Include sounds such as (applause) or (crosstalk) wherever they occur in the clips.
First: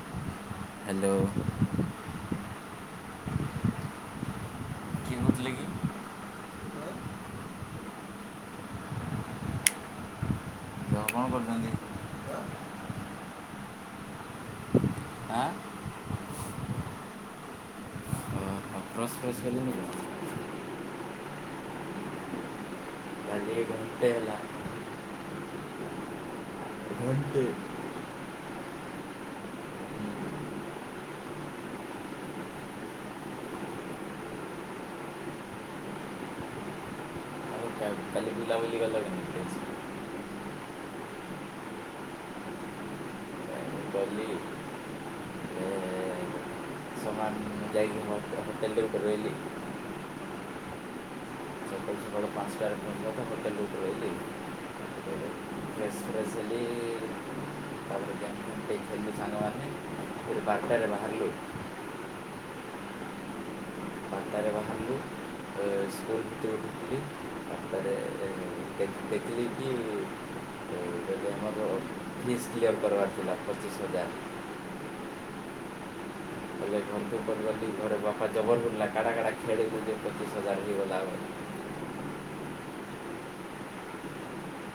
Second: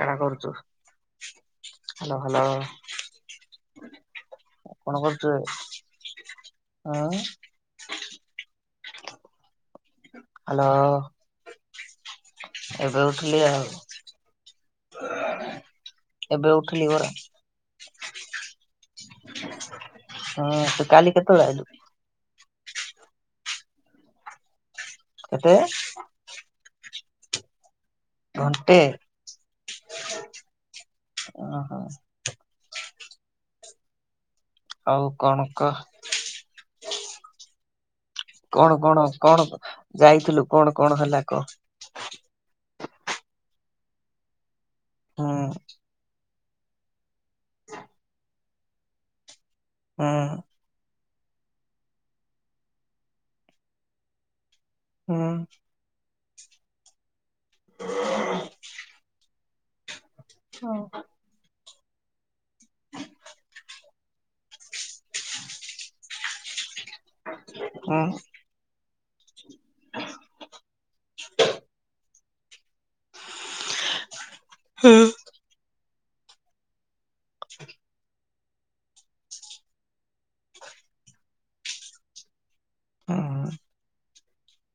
କାଣା କରୁଚୁ? Hello hello, hello. କଣ କିଏ କହୁଥିଲେ କି? କରୁଚେ? ଆଁ, ହାଲୋ। ତ କଣ କରୁଛନ୍ତି? ଏବେ ଉଠଲି ଆଉ। ଆଁ ଏବେ ଉଠିଲି ପରା। ଓହୋ ବ୍ରସ୍ ପ୍ରସ (inaudible) ହଁ ତୁ କାଲି କେତେବେଳେ ଆଇଲୁ। ରାତି ହେଲା। କେତେ? (inaudible) ଘଣ୍ଟେ, ଓହୋ। ଆଉ କଣ କହ? (inaudible) କଣ କଣ କେମିତି କଣ ଆଜି? ଯାଇଥିଲୁ କଣ କଣ ହେଲା କହ? ଗଲି ହୁଁ। ଏ (unintelligible) ଯାଇ (inaudible) ହଁ, ହଁ। ସକାଳୁ ସକାଳୁ ପାଞ୍ଚଟାରେ ପହଞ୍ଚିଲା ତ ହୋଟେଲ ଉପରେ ରହିଲି। ହୁଁ। ତାପରେ ଫ୍ରେସ୍ ଫ୍ରେସ୍ ହେଲି ତାପରେ (unintelligible) (inaudible) ବାଟରେ ବାହା ବାରଟାରେ ବାହାରିଲୁ ଏ, ସ୍କୁଲ ଭିତରୁ ଢୁକିଲି ବାରଟାରେ ହୁଁ। ଏ, ଦେଖ- ଦେଖିଲି କି ଏ, ବୋଲେ ଆମର ଫିସ୍ କ୍ଲିୟର କରବାର ଥିଲା। ପଚିଶ ହଜାର ହୁଁ। (inaudible) (unintelligible) ହେଇଗଲା ବୋଲି ହୁଁ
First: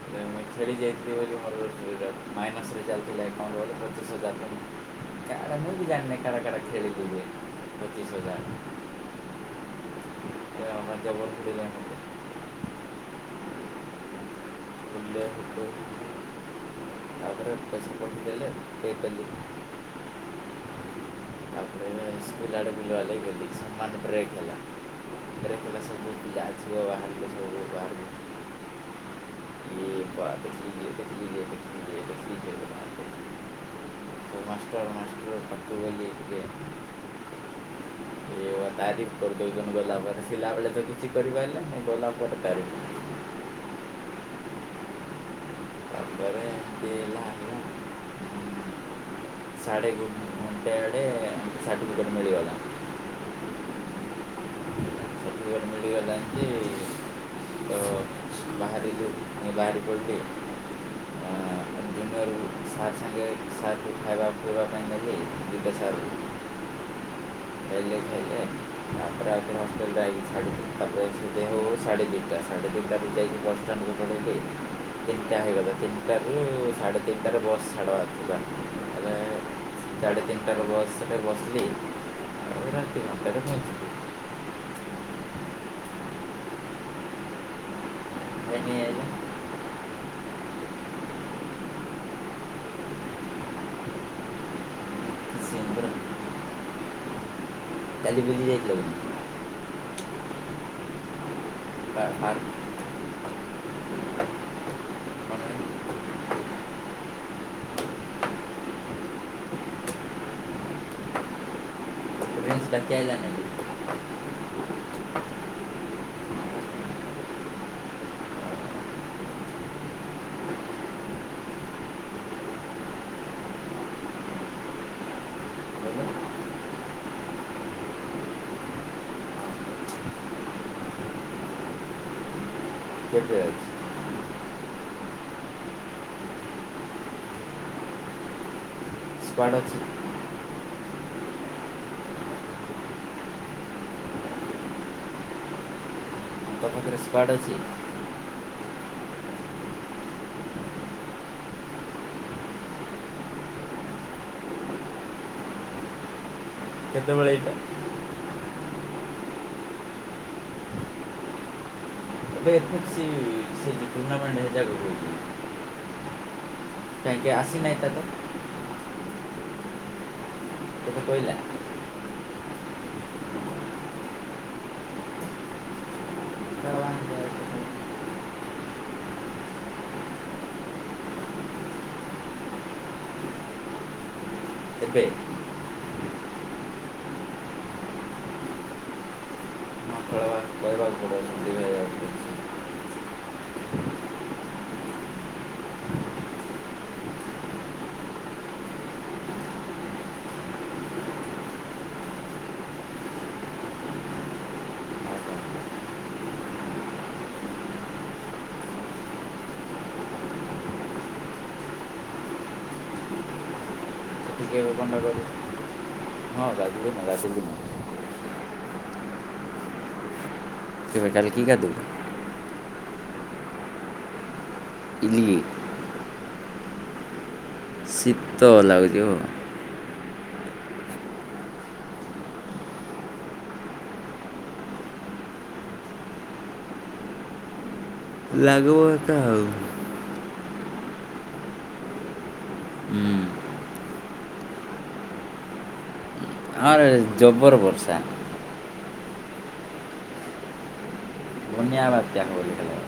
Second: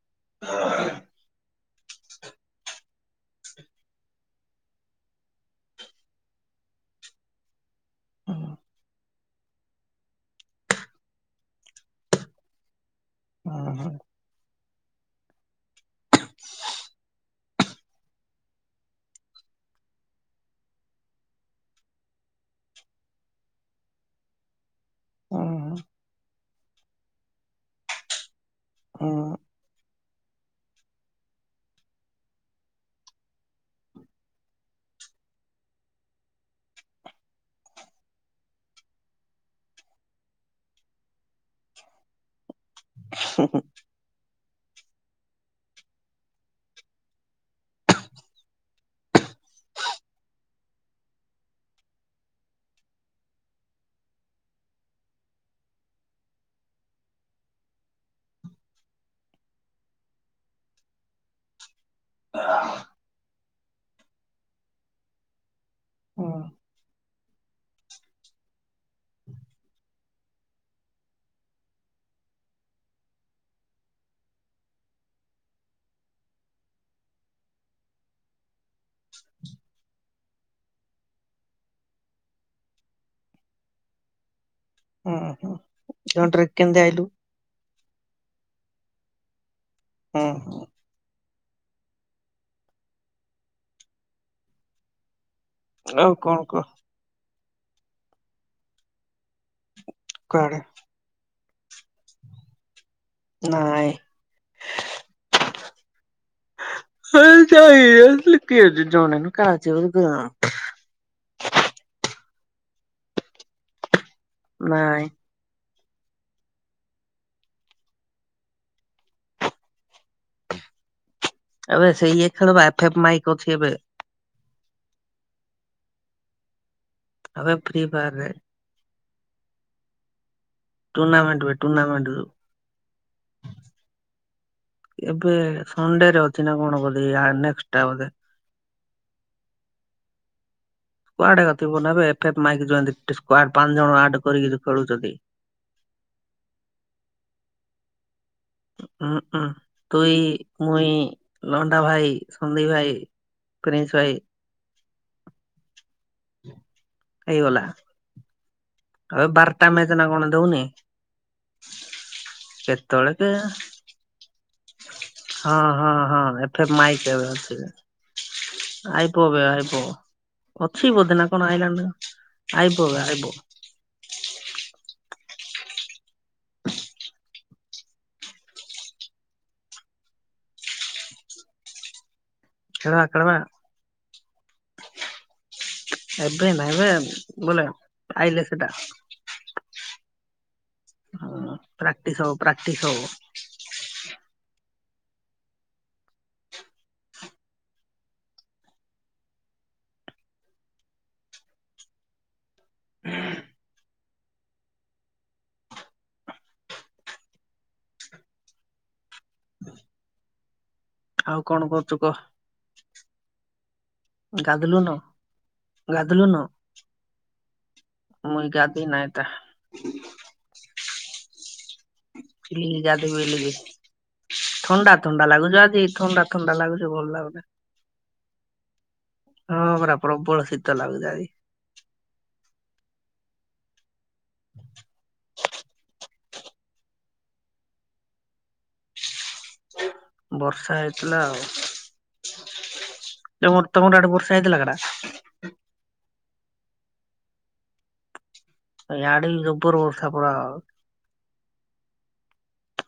ବୋଲେ ମୁଇଁ ଖେଳି ଯାଇଥିଲି ବୋଲି ମୋର ମାଇନସ୍ରେ ଚାଲିଥିଲା ଏକାଉଣ୍ଟ ବୋଲେ ପଚିଶ ହଜାର ଟଙ୍କା (unintelligible) ପଚିଶ ହଜାର ବୋଲେ ବାପା ଜବର ବୁଲିଲେ ମୋତେ ବୁଲିଲେ ତାପରେ ପଇସା ପଠେଇଦେଲେ ପେ କଲି ତାପରେ (unintelligible) ବ୍ରେକ୍ ହେଲା ହୁଁ ବ୍ରେକ୍ ହେଲା ସବୁ ପିଲା ଝିଅ ବାହାରିଲେ ସବୁ ବାହାରକୁ ହୁଁ ଇଏ ବା- ଦେଖିଲି ଇଏ ଦେଖିଲି ଇଏ ଦେଖିଲି ଇଏ ଦେଖିଲି ଇଏ ବୋଲି ବାହାରିଲେ ସବୁ ମାଷ୍ଟର୍ ମାଷ୍ଟର୍ ପାଖକୁ ଗଲି ଟିକେ (unintelligible) କରିଦଉଚନ୍ତି ଗଲାପରେ ଥିଲାବେଳେ ତ କିଛି କରିପାଇଲାନି ଗଲା ପରେ କରିବ। ତାପରେ ଏମିତି ହେଲା ହେଲା ସାଡେ ଗୁ କେଡେ ସାର୍ଟିଫିକେଟ୍ ମିଳିିଗଲା। ସାର୍ଟିଫିକେଟ୍ ମିଳିଗଲା ଏମିତି ତ ବାହାରିଲୁ ମୁଁ ବାହାରି ପଡ଼ିଲି ଦିନରୁ (unintelligible) ସାର୍ ସାଙ୍ଗେ (unintelligible) (inaudible) (unintelligible) ସାଡେ ଦି ଟା, ସାଡେ ଦି ଟାରୁ ଯାଇ (unintelligible) ତିନ୍ଟା ହେଇଗଲା ତିନିଟାରୁ ସାଢ଼େ ତିନିଟାରେ ବସ୍ ଛାଡ଼ିବାର। (unintelligible) (inaudible) ଏଇଠି ବସିଚି। (unintelligible) ହୁଁ - ହୁଁ (unintelligible) କେମିତି ଆଇଲୁ? (unintelligible) ହୁଁ- ହୁଁ। କିଛି ନାହିଁ ପୁରା ଆଉ କଣ କ? କାଲି ବୁଲି ଯାଇଥିଲ? (unintelligible) କୁଆଡେ? ପାର୍କ ଫାର୍କ। ନାଇଁ। ମାନେ (unintelligible) (unintelligible) ନାଇଁ। (unintelligible) ବୋଲେ ଆବେ ଫ୍ରି ଫାୟାର୍ ରେ। ଟୁର୍ଣ୍ଣାମେଣ୍ଟ ହୁଏ, ଟୁର୍ଣ୍ଣାମେଣ୍ଟ ଯୋଉ (unintelligible) ଏବେ ସନ୍ ଡେ ରେ ଅଛି ନା କଣ ବୋଧେ, ୟାର ନେକ୍ସଟା ବୋଧେ? କୁଆଡ଼େ ଅଛି? (unintelligible) ପାଞ୍ଚ ଜଣ ଆଡ କରିକି ଖେଳୁଚନ୍ତି। (unintelligible) ଉଁଁ ତୁଇ, ମୁଇଁ, ଲଣ୍ଡା ଭାଇ, ସନ୍ଦୀପ ଭାଇ ପ୍ରିନ୍ସ ଭାଇ କେତେବେଳେ ଏଇଟା? ହେଇଗଲା ଆଉ (unintelligible) କଣ ଦଉନି? ଏବେ ଏତ କିଛି କେତେବେଳେ କେ ଟୁର୍ଣ୍ଣାମେଣ୍ଟ (unintelligible) ହଁ- ହଁ- ହଁ ଏଫ କାହିଁକି ଆସିନାହିଁ ତାକୁ (unintelligible) ଆଇବୋ ବେ ଆଇବୋ ଅଛି ତୋତେ ବୋଧେ ନା କହିଲା କଣ (unintelligible) ଆଇବୋ ବେ ଆଇବୋ। ଖେଳବା ଖେଳବା। ଏବେ ଏବେ ନାଇଁ ବେ ବୋଲେ ଆଇଲେ ସେଇଟା। ହଁ ଖେଳବା କହିବାକୁ ପଡ଼ିବ ହଁ ସନ୍ଦୀପ ଭାଇବାକୁ ପ୍ରାକ୍ଟିସ୍ ହବ ଆଉ ପ୍ରାକ୍ଟିସ୍ ହବ। (unintelligible) କ'ଣ? ଆଉ କଣ କରୁଛୁ କହ? ଗାଧଲୁନ ଗାଧଲୁନ (inaudible) ମୁଁଇଁ ଗାଧେଇନା ଏଇତା। (unintelligible) (unintelligible) ଥଣ୍ଡା ଥଣ୍ଡା ଇଲି ଲାଗୁଛି ଆଜି ଥଣ୍ଡା ଥଣ୍ଡା ଲାଗୁଚି, ଭଲ ଲାଗୁନି। ଶୀତ ଲାଗୁଛି ହଁ ପରା ପ୍ରବଳ ଶୀତ ଲାଗୁଚି ଆ। ଲାଗିବ ଶୀତ ଆଉ। ବର୍ଷା ହେଇଥିଲା ଆଉ। ହୁଁ ତମ ତମର ଆଡେ ବର୍ଷା ହେଇଥିଲା। (unintelligible) ଆ ଏ ଜବର ବର୍ଷା। ଆଡେ ବି ଜବର ବର୍ଷା ପୁରା। ବନ୍ୟା ବାତ୍ୟା। (unintelligible)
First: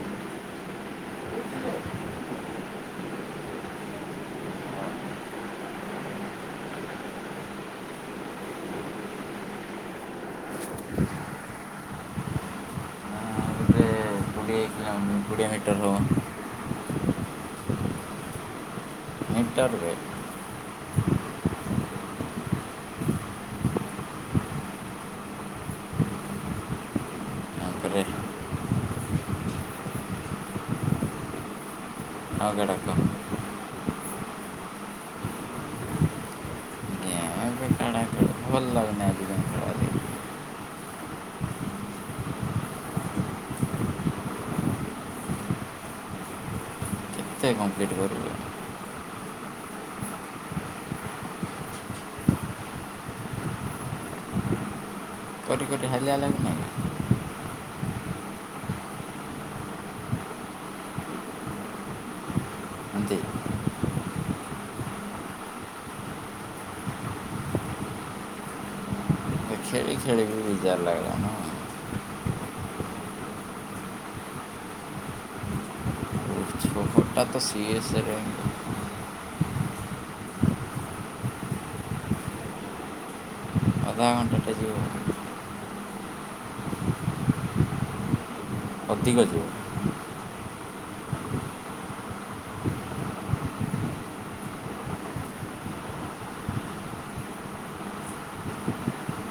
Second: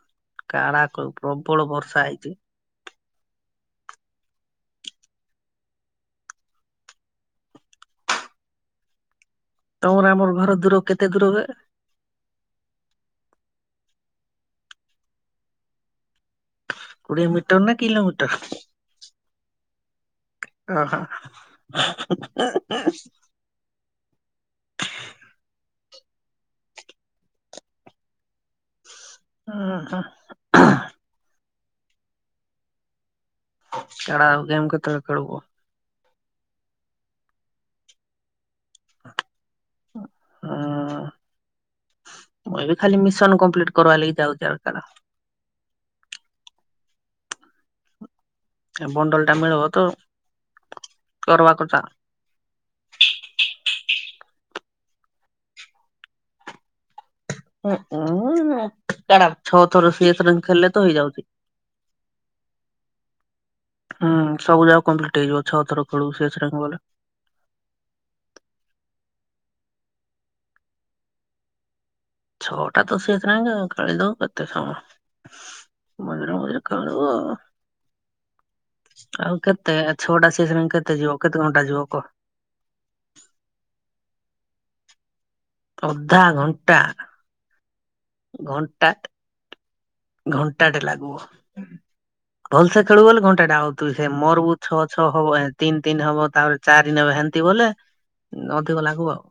କାଣା କହିବୁ ପ୍ରବଳ ବର୍ଷା ହେଇଚି। ତମର ଆମର ଘର ଦୂର କେତେ ଦୂର ହୁଏ? (unintelligible) କୋଡ଼ିଏ ମିଟର ହବ। କୋଡିଏ ମିଟର ନା କିିଲୋମିଟର। (unintelligible) ଓ ହୋ। (unintelligible) ଓ ହୋ। (unintelligible) କାଣା ଆଉ ଗେମ୍ କେତେବେଳେ ଖେଳିବୁ? (unintelligible) ଭଲ ଲାଗୁନି ଆଜି (unintelligible) ଓ ଏବେ ଖାଲି ମିଶନ କମ୍ପ୍ଲିଟ୍ କର। (unintelligible) ସେଇ କମ୍ପ୍ଲିଟ କରୁ। ଏ ବଣ୍ଡଲ ଟା ମିଳିବ ତ କରବା କଥା। କରି କରି ହାଲିଆ ଲାଗିଲାଣି। (unintelligible) ଛଅ ଥର ସିଏଥର ଖେଲିନେ ତ ହେଇଯାଉଛି। ହୁଁ। ସବୁ ଯାକ କମ୍ପ୍ଲିଟ ହେଇଯିବ ଛଅଥର ଖେଳୁ। (unintelligible) ଖେଳି କିନା ବିଜାର ଲାଗିଲାଣ। ଛଅଟା ତ (unintelligible) ଖେଳି ଦବ କେତେ ସମୟ ମଝିରେ ମଝିରେ ଖେଲିବୁ ତ ଆଉ। ସିରିୟସ୍ରେ ଆଉ କେତେ ଛଅଟା ସିଜିନ୍ କେତେ ଯିବ କେତେ ଘଣ୍ଟା ଯିବ କହ। ଅଧାଘଣ୍ଟ ଟେ ଯିବ ବୋଧେ। ଅଧା ଘଣ୍ଟା, ଘଣ୍ଟା (unintelligible) ଘଣ୍ଟାଟେ ଲାଗିବ। (inaudible) ଭଲସେ ଖେଳୁ ବୋଲିଲେ ଘଣ୍ଟାଟା ହବ। ତୁଇ ହେଇ ମୋର ଛଅ ଛଅ ହବ ତିନି ତିନି ହବ ତାପରେ ଚାରି ନେବେ ହେନ୍ତି ବୋଲେ ଅଧିକ ଲାଗିବ ଆଉ।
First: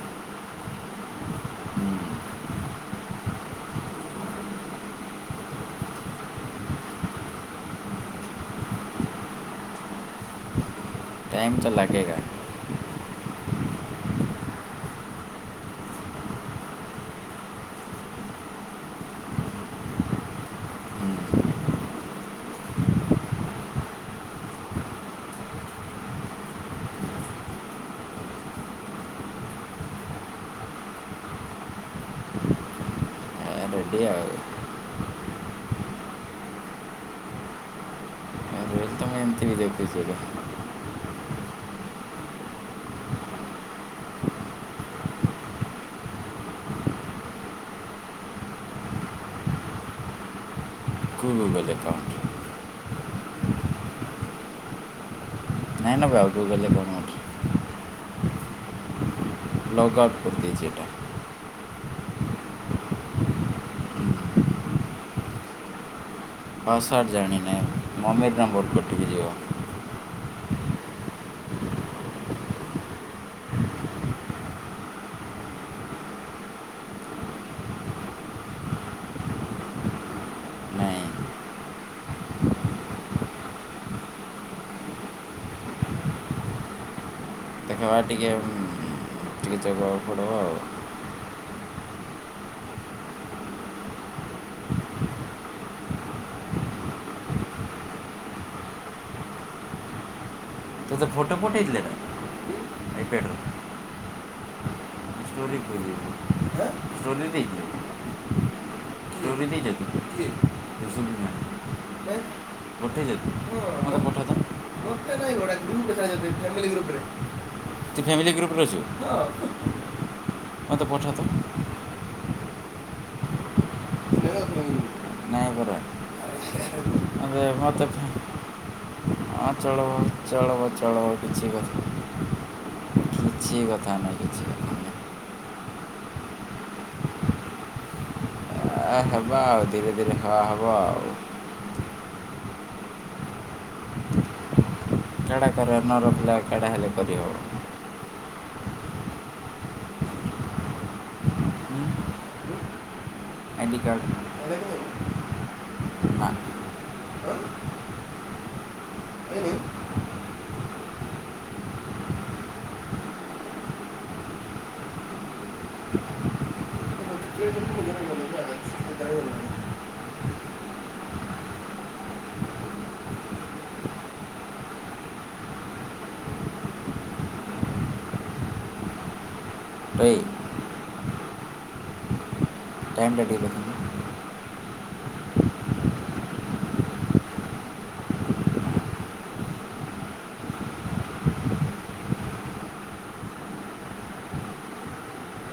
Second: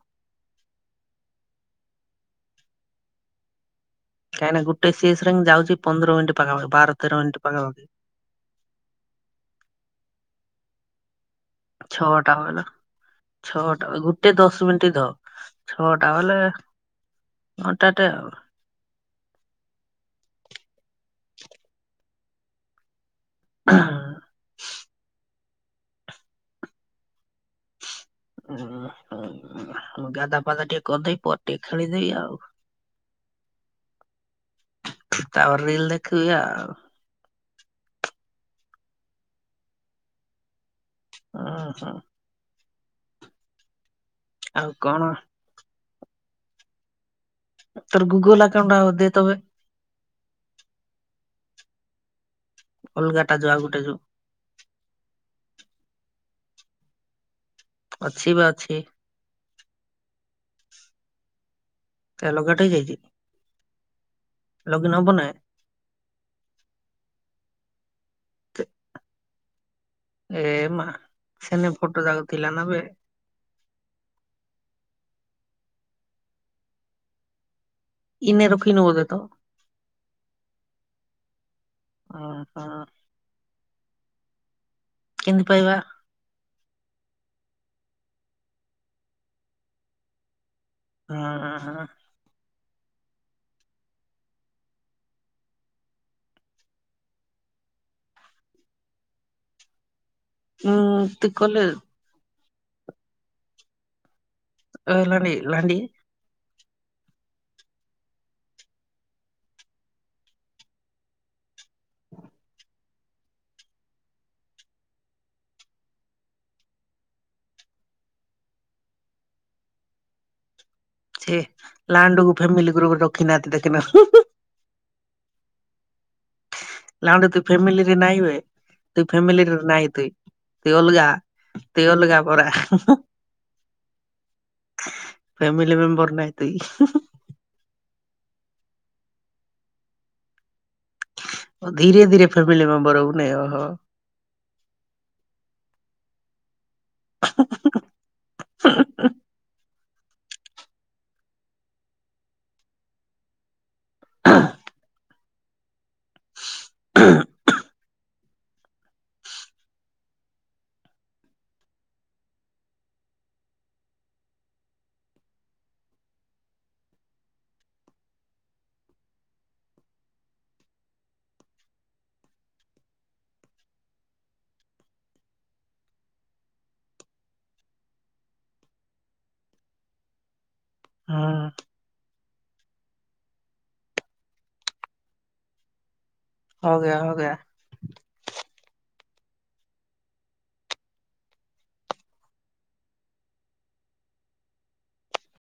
କାଣେ ଗୋଟେ ସେଷରେ ଯାଉଛି ପନ୍ଦର ମିନିଟ ପାଖା ପାଖି ବାର ତେର ମିନିଟ୍ ପାଖା ପାଖି। (unintelligible) ଛଅଟା ବଲେ ଛଅଟା ଗୋଟେ ଦଶ ମିନିଟ ଧ। ଛଅଟା ବୋଲେ ଘଣ୍ଟା ଟେ ଆଉ। (inaudible) (unintelligible) ଗାଧା ପାଧା ଟିକେ କରିଦେଇ ପର ଟିକେ ଖେଳିଦେଇ ଆଉ। ରେଡି ଆଉ। ତାପରେ ରିଲ ଦେଖିବି ଆଉ। (unintelligible) ଅ ହଁ। ଆଉ କଣ? ତର ଗୁଗଲ ଆକାଉଣ୍ଟ ଆଉ ଦେ ତବେ। (unintelligible) ଅଲଗାଟା ଯୋଉ ଆଉ ଗୋଟେ ଯୋଉ। ନାଇଁ ନବେ ଆଉ। (unintelligible) ଅଛି ବା ଅଛି। ଲଗ ଆଉଟ କରିଦେଇଛି ଏଟା। ତା ଲଗ୍ ଆଉଟ୍ ହେଇ ଯାଇଛି। ଲଗଇନ୍ ହବ ନା। ପାସ୍ୱାର୍ଡ ଜାଣିନେ। ମମର ନମ୍ବର କଟିିକି ଯିବ। ଏ ମା ସେନେ ଫଟୋ ଯାଗୁଥିଲା ନା ବେ। ଇନେ ରଖିନୁ ବୋଧେ ତ। ଓହୋ। କେମିତି ପାଇବା? ଦେଖବା ଟିକେ ଟିକେ ଯଗିବାକୁ ପଡିବ ଆଉ। ହୁଁ ହୁଁ ହୁଁ। ଉଁ ତୋତେ ତୁ ଫୋଟୋ କଲେ ଫୋଠେଇଥିଲେ। (unintelligible) ଅ ଲାଡି ଲାଣ୍ଡି। ଭୁଲି ଯାଇଛୁ। (unintelligible) ପଠେଇଦ ମୋତେ ପଠେଇଥା। ମତେ ନାଟା ଗ୍ରୁପ ସାହା ଫ୍ୟାମିଲି ଗ୍ରୁପ ରେ। ତୁ ଫ୍ୟାମିଲି ଗ୍ରୁପରେ ଅଛୁ। ମୋତେ ପଠାନ୍ତ। ସେ ଲାଣ୍ଡକୁ ଫ୍ୟାମିଲି ଗ୍ରୁପରେ ରଖିନାହାନ୍ତି ଦେଖିନ। ନାଇଁ ପରା ନାଣ୍ଡେ ଏବେ ତୁ ମୋତେ ଫ୍ୟାମିଲିରେ ଫେ- ନାଇଁଏ। ତୁ ହଁ, ଫ୍ୟାମିଲିରେ ନାଇଁ ଚଳବ ତୁ ଚଳବ ତୁ ଚଳବ ଅଲଗା କିଛି କଥା ତୁ ଅଲଗା ପରା। କିଛି କଥା ନାଇ। କିଛି କ ଫେମିିଲ ମେମ୍ବର ନାହି ତଇ। ଏ ହେବା ଆଉ। ଧୀରେ ଧୀରେ ଖବା ହେବ ଆଉ। ଧୀରେ ଧୀରେ ଫ୍ୟାମିଲି ମେମ୍ବର ହବୁ ନାଇଁ। ଓହୋ। କେଡେ କେଡେ କର ନରହିଲେ କେଡା ହେଲେ। କରିହେବ (inaudible) ଆଇଡି କାର୍ଡ। ନା ହୁଁ। (unintelligible) ବଇ। ହୁଁ। ଟାଇମ୍ ଦେଖିଲୁ। ହୋ ଗେୟା ହୋ ଗେୟା।